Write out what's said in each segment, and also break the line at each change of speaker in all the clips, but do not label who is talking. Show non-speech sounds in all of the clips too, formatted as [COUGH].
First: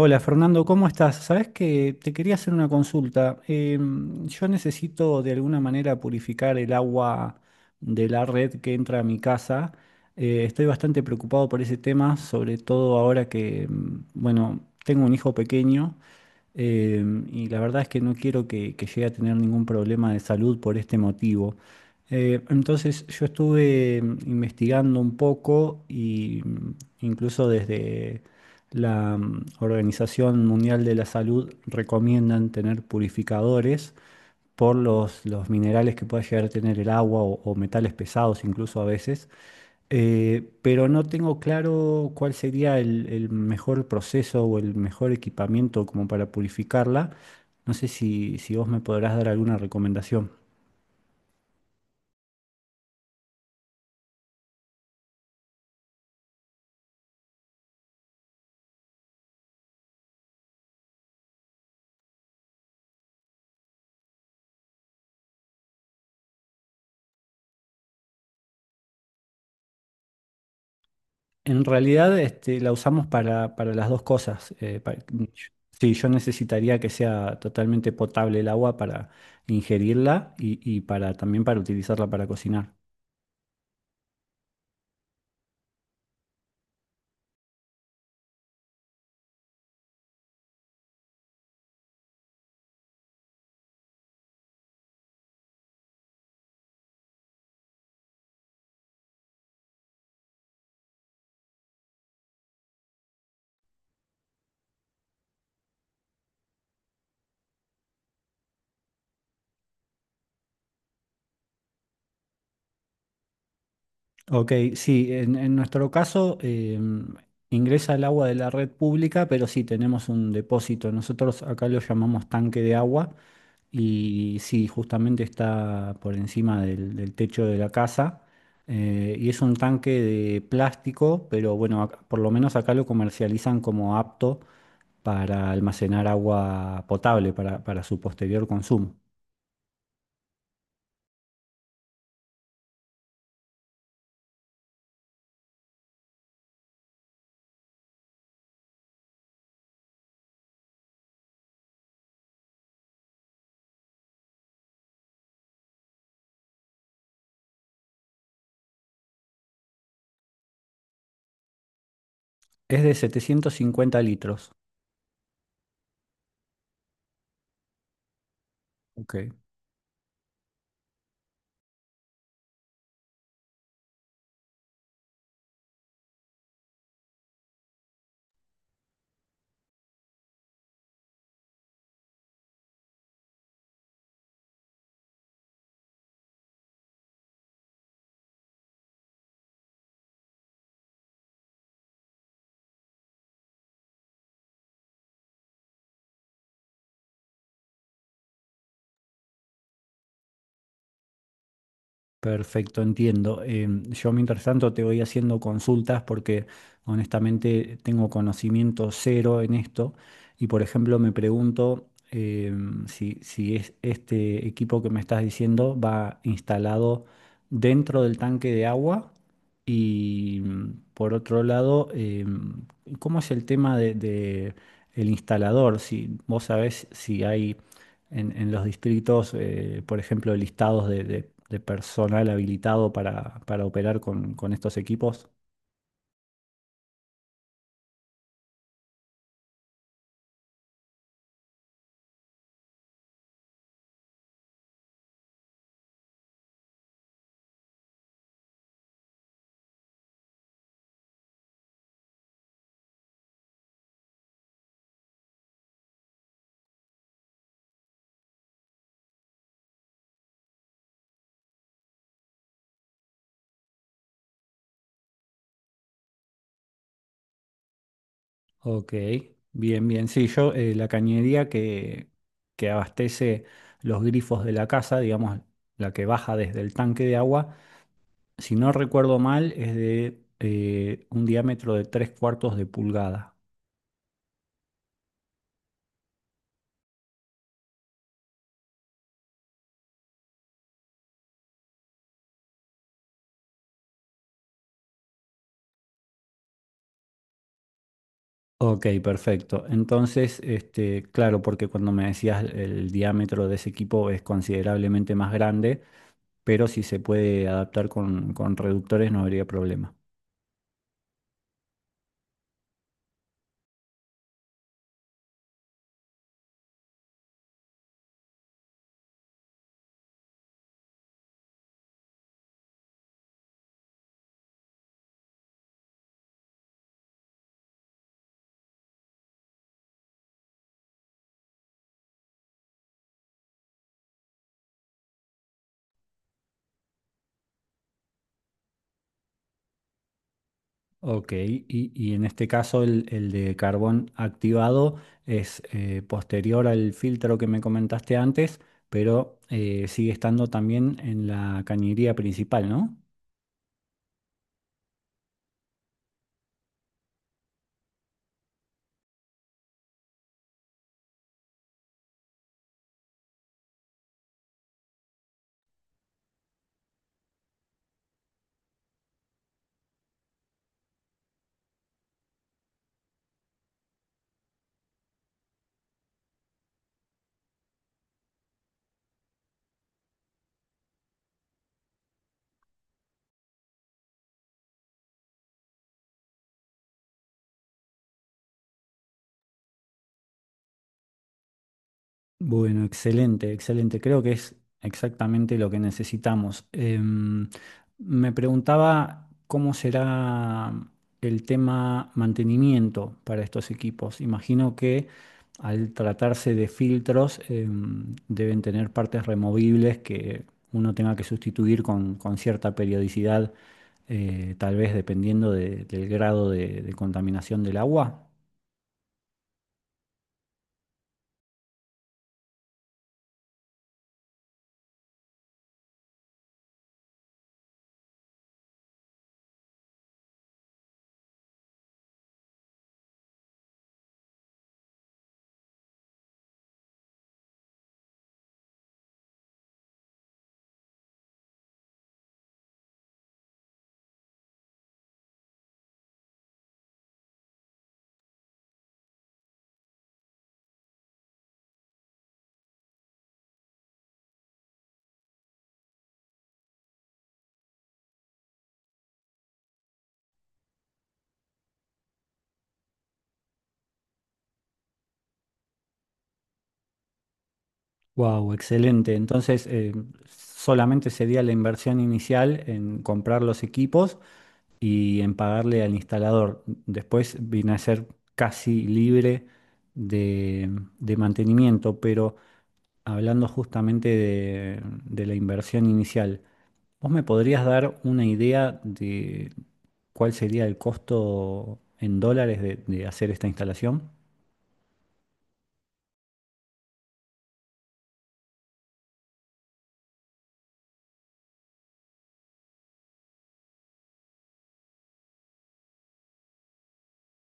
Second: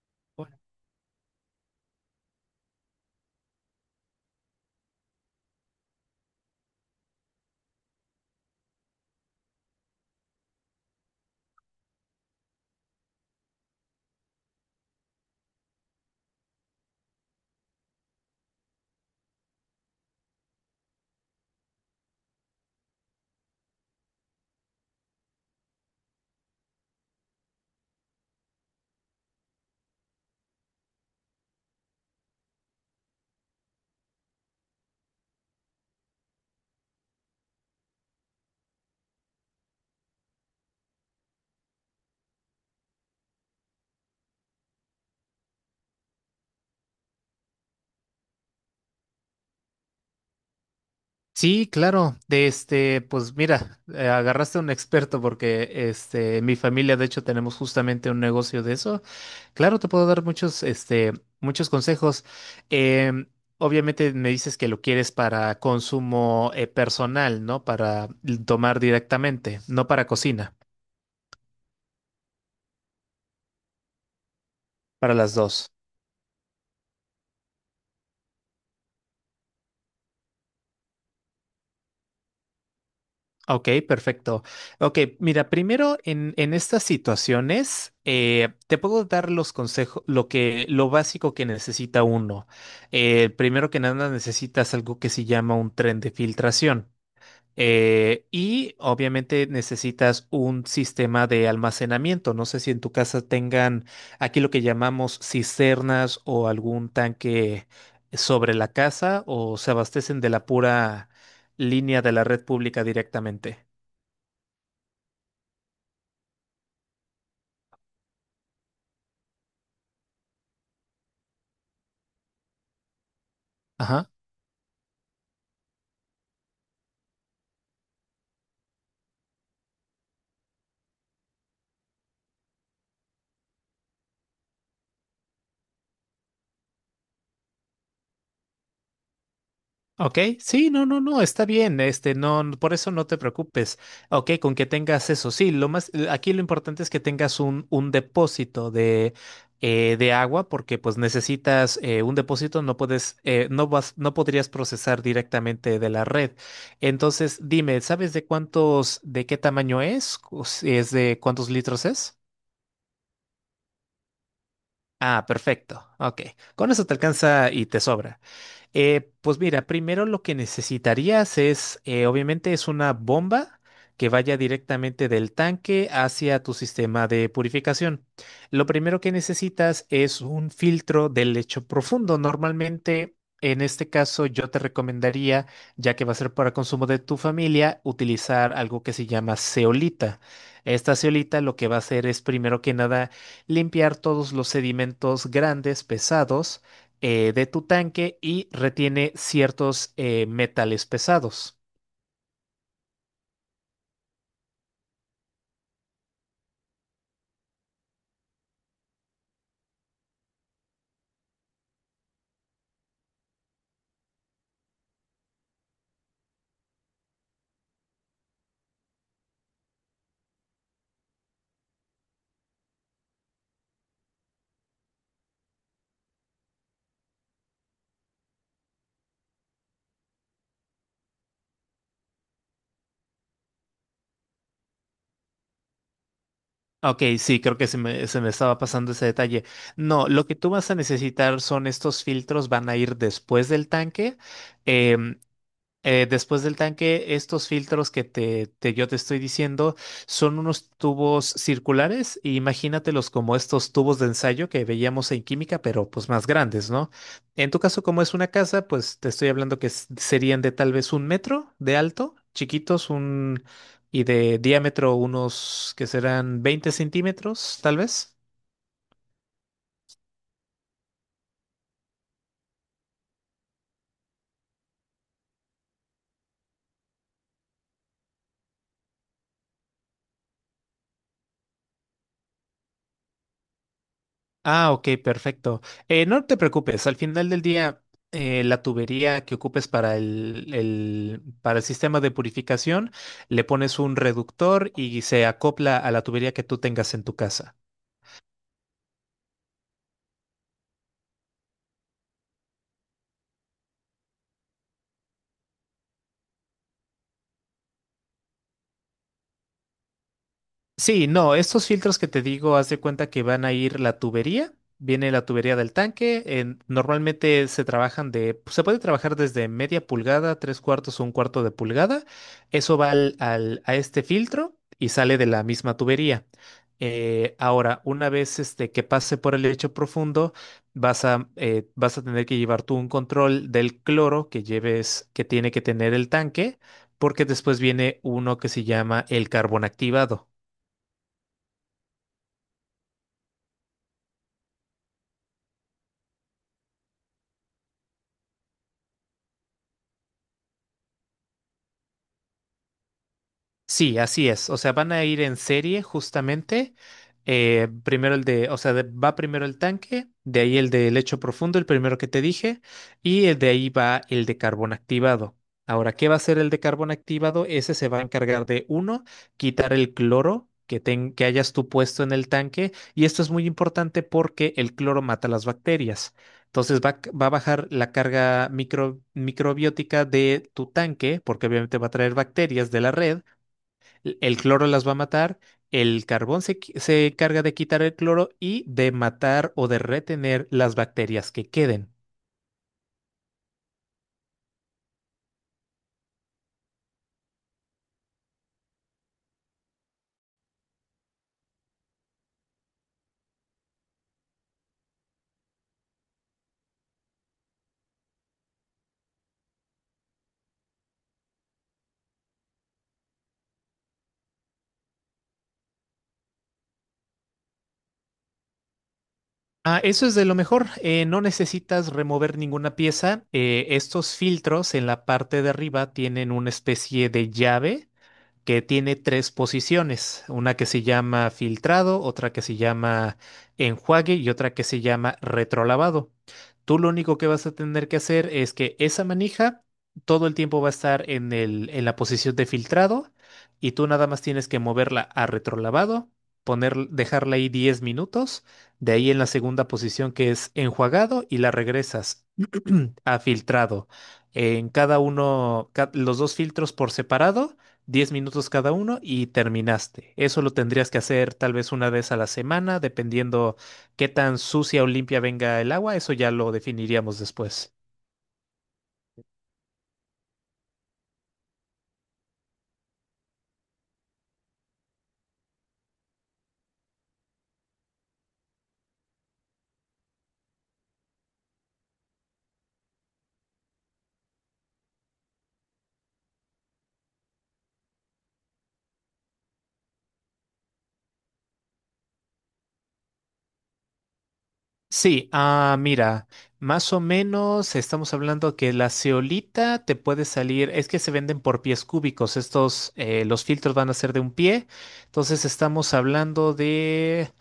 Hola
Bueno.
Fernando, ¿cómo estás? Sabes que te quería hacer una consulta. Yo necesito de alguna manera purificar el agua de la red que entra a mi casa. Estoy bastante preocupado por ese tema, sobre todo ahora que, bueno, tengo un hijo pequeño, y la verdad es que no quiero que llegue a tener ningún problema de salud por este motivo. Entonces yo estuve investigando un poco y incluso desde la Organización Mundial de la Salud recomiendan tener purificadores por los minerales que pueda llegar a tener el agua o metales pesados incluso a veces. Pero no tengo claro cuál sería el mejor proceso o el mejor equipamiento como para purificarla. No sé si vos me podrás dar alguna recomendación.
Sí, claro. De este, pues mira, agarraste a un experto porque este, en mi familia, de hecho, tenemos justamente un negocio de eso. Claro, te puedo dar muchos consejos. Em, Obviamente me dices que lo quieres para consumo personal, ¿no? Para tomar directamente, no para cocina,
En realidad, este, la usamos para las dos cosas.
para las dos.
Sí, yo necesitaría que sea totalmente potable el agua para ingerirla y para también para utilizarla para cocinar.
Ok, perfecto. Ok, mira, primero en estas situaciones te puedo dar los consejos, lo básico que necesita uno. Primero que nada necesitas algo que se llama un tren de filtración. Y obviamente necesitas un sistema de almacenamiento. No sé si en tu casa tengan aquí lo que llamamos cisternas o algún tanque sobre la casa o se abastecen de la pura línea de la red pública directamente.
Ok, sí, en nuestro caso, ingresa el agua de la red pública, pero sí tenemos un depósito. Nosotros acá lo llamamos tanque de agua.
Ajá.
Y sí, justamente está por encima del techo de la casa. Y es un tanque de plástico, pero bueno, por lo menos acá lo comercializan como apto para almacenar agua potable para su posterior consumo.
Ok, sí, no, no, no, está bien, este, no, no, por eso no te preocupes. Ok, con que tengas eso, sí, lo más, aquí lo importante es que tengas un depósito de agua, porque pues necesitas un depósito, no puedes, no vas, no podrías procesar directamente de la red. Entonces, dime, ¿sabes de cuántos, de qué tamaño es? O si ¿es de cuántos litros es?
Es de 750 litros.
Ah, perfecto. Ok. Con eso te alcanza y te sobra.
Ok.
Pues mira, primero lo que necesitarías es, obviamente es una bomba que vaya directamente del tanque hacia tu sistema de purificación. Lo primero que necesitas es un filtro de lecho profundo. Normalmente, en este caso, yo te recomendaría, ya que va a ser para consumo de tu familia, utilizar algo que se llama zeolita. Esta zeolita lo que va a hacer es primero que nada limpiar todos los sedimentos grandes, pesados, de tu tanque y retiene ciertos metales pesados.
Perfecto, entiendo. Yo mientras tanto te voy haciendo consultas porque honestamente tengo conocimiento cero en esto y por ejemplo me pregunto, si es este equipo que me estás diciendo va instalado dentro del tanque de agua y por otro lado, ¿cómo es el tema de el instalador? Si vos sabés si hay en los distritos, por ejemplo, listados de personal habilitado para operar con estos equipos.
Ok, sí, creo que se me estaba pasando ese detalle. No, lo que tú vas a necesitar son estos filtros, van a ir después del tanque. em, Después del tanque, estos filtros que yo te estoy diciendo son unos tubos circulares. E imagínatelos como estos tubos de ensayo que veíamos en química, pero pues más grandes, ¿no? En tu caso, como es una casa, pues te estoy hablando que serían de tal vez 1 metro de alto, chiquitos, y de diámetro unos que serán 20 centímetros, tal vez.
Ok, bien, bien. Sí, yo la cañería que abastece los grifos de la casa, digamos, la que baja desde el tanque de agua, si no recuerdo mal, es de un diámetro de tres cuartos de pulgada.
Ah, ok, perfecto. No te preocupes, al final del día, la tubería que ocupes para para el sistema de purificación, le pones un reductor y se acopla a la tubería que tú tengas en tu casa.
Ok, perfecto. Entonces, este, claro, porque cuando me decías el diámetro de ese equipo es considerablemente más grande, pero si se puede adaptar con reductores no habría problema.
Sí, no, estos filtros que te digo, haz de cuenta que van a ir la tubería, viene la tubería del tanque, normalmente se trabajan de, pues, se puede trabajar desde media pulgada, tres cuartos o 1/4 de pulgada, eso va a este filtro y sale de la misma tubería. Ahora, una vez este, que pase por el lecho profundo, vas a tener que llevar tú un control del cloro que lleves, que tiene que tener el tanque, porque después viene uno que se llama el carbón activado.
Ok, y en este caso el de carbón activado es posterior al filtro que me comentaste antes, pero sigue estando también en la cañería principal, ¿no?
Sí, así es. O sea, van a ir en serie justamente. Primero el de, o sea, va primero el tanque, de ahí el de lecho profundo, el primero que te dije, y el de ahí va el de carbón activado. Ahora, ¿qué va a hacer el de carbón activado? Ese se va a encargar de, uno, quitar el cloro que, que hayas tú puesto en el tanque, y esto es muy importante porque el cloro mata las bacterias. Entonces va, va a bajar la carga microbiótica de tu tanque, porque obviamente va a traer bacterias de la red, el cloro las va a matar, el carbón se encarga de quitar el cloro y de matar o de retener las bacterias que queden.
Bueno, excelente, excelente. Creo que es exactamente lo que necesitamos. Me preguntaba cómo será el tema mantenimiento para estos equipos. Imagino que al tratarse de filtros, deben tener partes removibles que uno tenga que sustituir con cierta periodicidad, tal vez dependiendo del grado de contaminación del agua.
Ah, eso es de lo mejor. No necesitas remover ninguna pieza. Estos filtros en la parte de arriba tienen una especie de llave que tiene tres posiciones, una que se llama filtrado, otra que se llama enjuague y otra que se llama retrolavado. Tú lo único que vas a tener que hacer es que esa manija todo el tiempo va a estar en en la posición de filtrado y tú nada más tienes que moverla a retrolavado, poner, dejarla ahí 10 minutos, de ahí en la segunda posición que es enjuagado y la regresas [CLEARS THROAT] a filtrado. En cada uno, los dos filtros por separado. 10 minutos cada uno y terminaste. Eso lo tendrías que hacer tal vez una vez a la semana, dependiendo qué tan sucia o limpia venga el agua. Eso ya lo definiríamos después.
Wow, excelente. Entonces, solamente sería la inversión inicial en comprar los equipos y en pagarle al instalador. Después viene a ser casi libre de, de mantenimiento, pero hablando justamente de la inversión inicial, ¿vos me podrías dar una idea de cuál sería el costo en dólares de hacer esta instalación?
Sí, mira, más o menos estamos hablando que la ceolita te puede salir, es que se venden por pies cúbicos, estos, los filtros van a ser de 1 pie, entonces estamos hablando de,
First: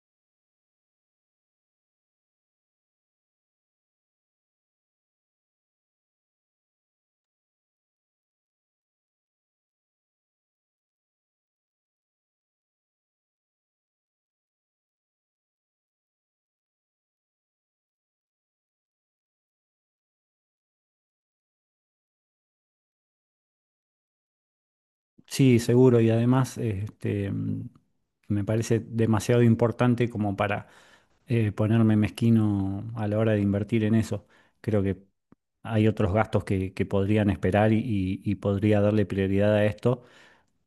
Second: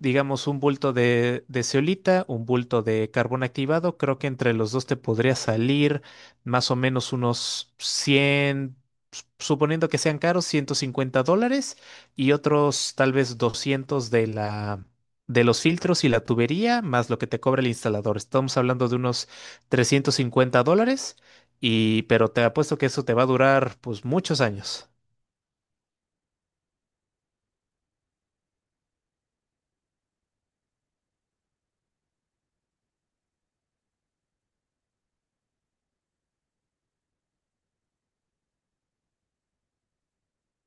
digamos, un bulto de, zeolita, un bulto de carbón activado. Creo que entre los dos te podría salir más o menos unos 100, suponiendo que sean caros, $150, y otros tal vez 200 de la... de los filtros y la tubería, más lo que te cobra el instalador. Estamos hablando de unos $350, y, pero te apuesto que eso te va a durar pues muchos años.
Sí, seguro, y además este, me parece demasiado importante como para ponerme mezquino a la hora de invertir en eso. Creo que hay otros gastos que podrían esperar y podría darle prioridad a esto.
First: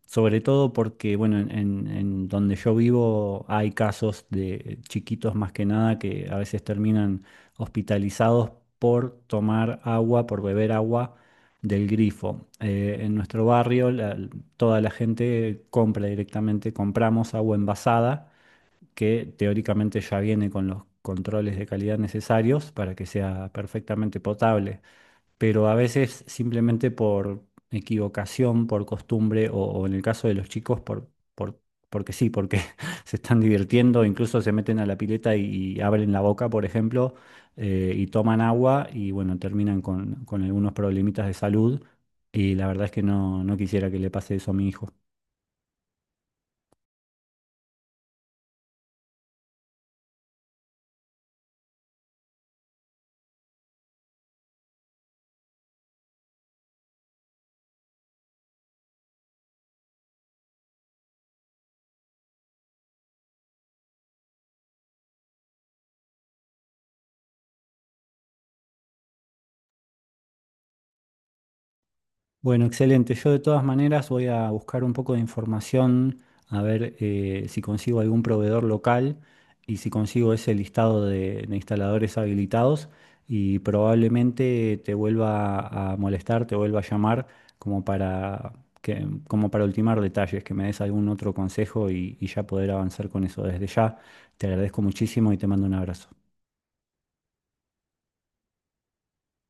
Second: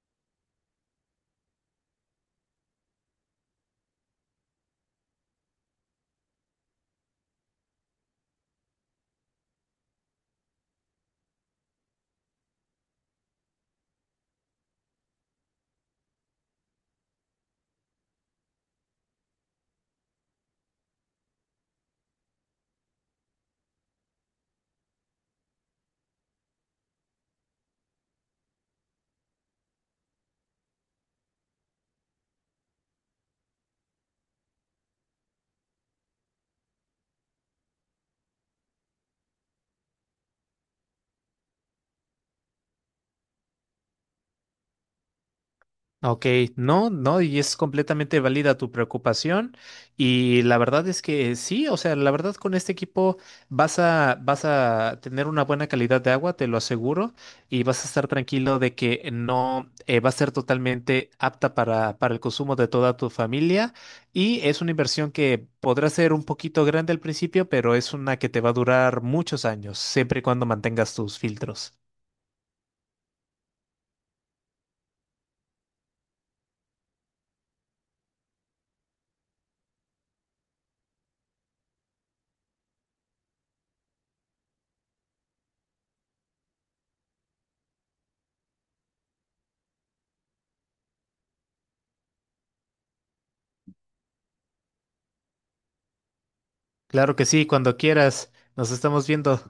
Sobre todo porque, bueno, en donde yo vivo hay casos de chiquitos más que nada que a veces terminan hospitalizados por tomar agua, por beber agua del grifo. En nuestro barrio toda la gente compra directamente, compramos agua envasada que teóricamente ya viene con los controles de calidad necesarios para que sea perfectamente potable, pero a veces simplemente por equivocación, por costumbre, o en el caso de los chicos, porque sí, porque [LAUGHS] se están divirtiendo, incluso se meten a la pileta y abren la boca, por ejemplo, y toman agua y bueno, terminan con algunos problemitas de salud. Y la verdad es que no, no quisiera que le pase eso a mi hijo.
Ok, no, no, y es completamente válida tu preocupación. Y la verdad es que sí, o sea, la verdad con este equipo vas a tener una buena calidad de agua, te lo aseguro, y vas a estar tranquilo de que no va a ser totalmente apta para el consumo de toda tu familia. Y es una inversión que podrá ser un poquito grande al principio, pero es una que te va a durar muchos años, siempre y cuando mantengas tus filtros.
Bueno, excelente. Yo de todas maneras voy a buscar un poco de información, a ver si consigo algún proveedor local y si consigo ese listado de instaladores habilitados y probablemente te vuelva a molestar, te vuelva a llamar como para que, como para ultimar detalles, que me des algún otro consejo y ya poder avanzar con eso. Desde ya te agradezco muchísimo y te mando un abrazo.
Claro que sí, cuando quieras, nos estamos viendo.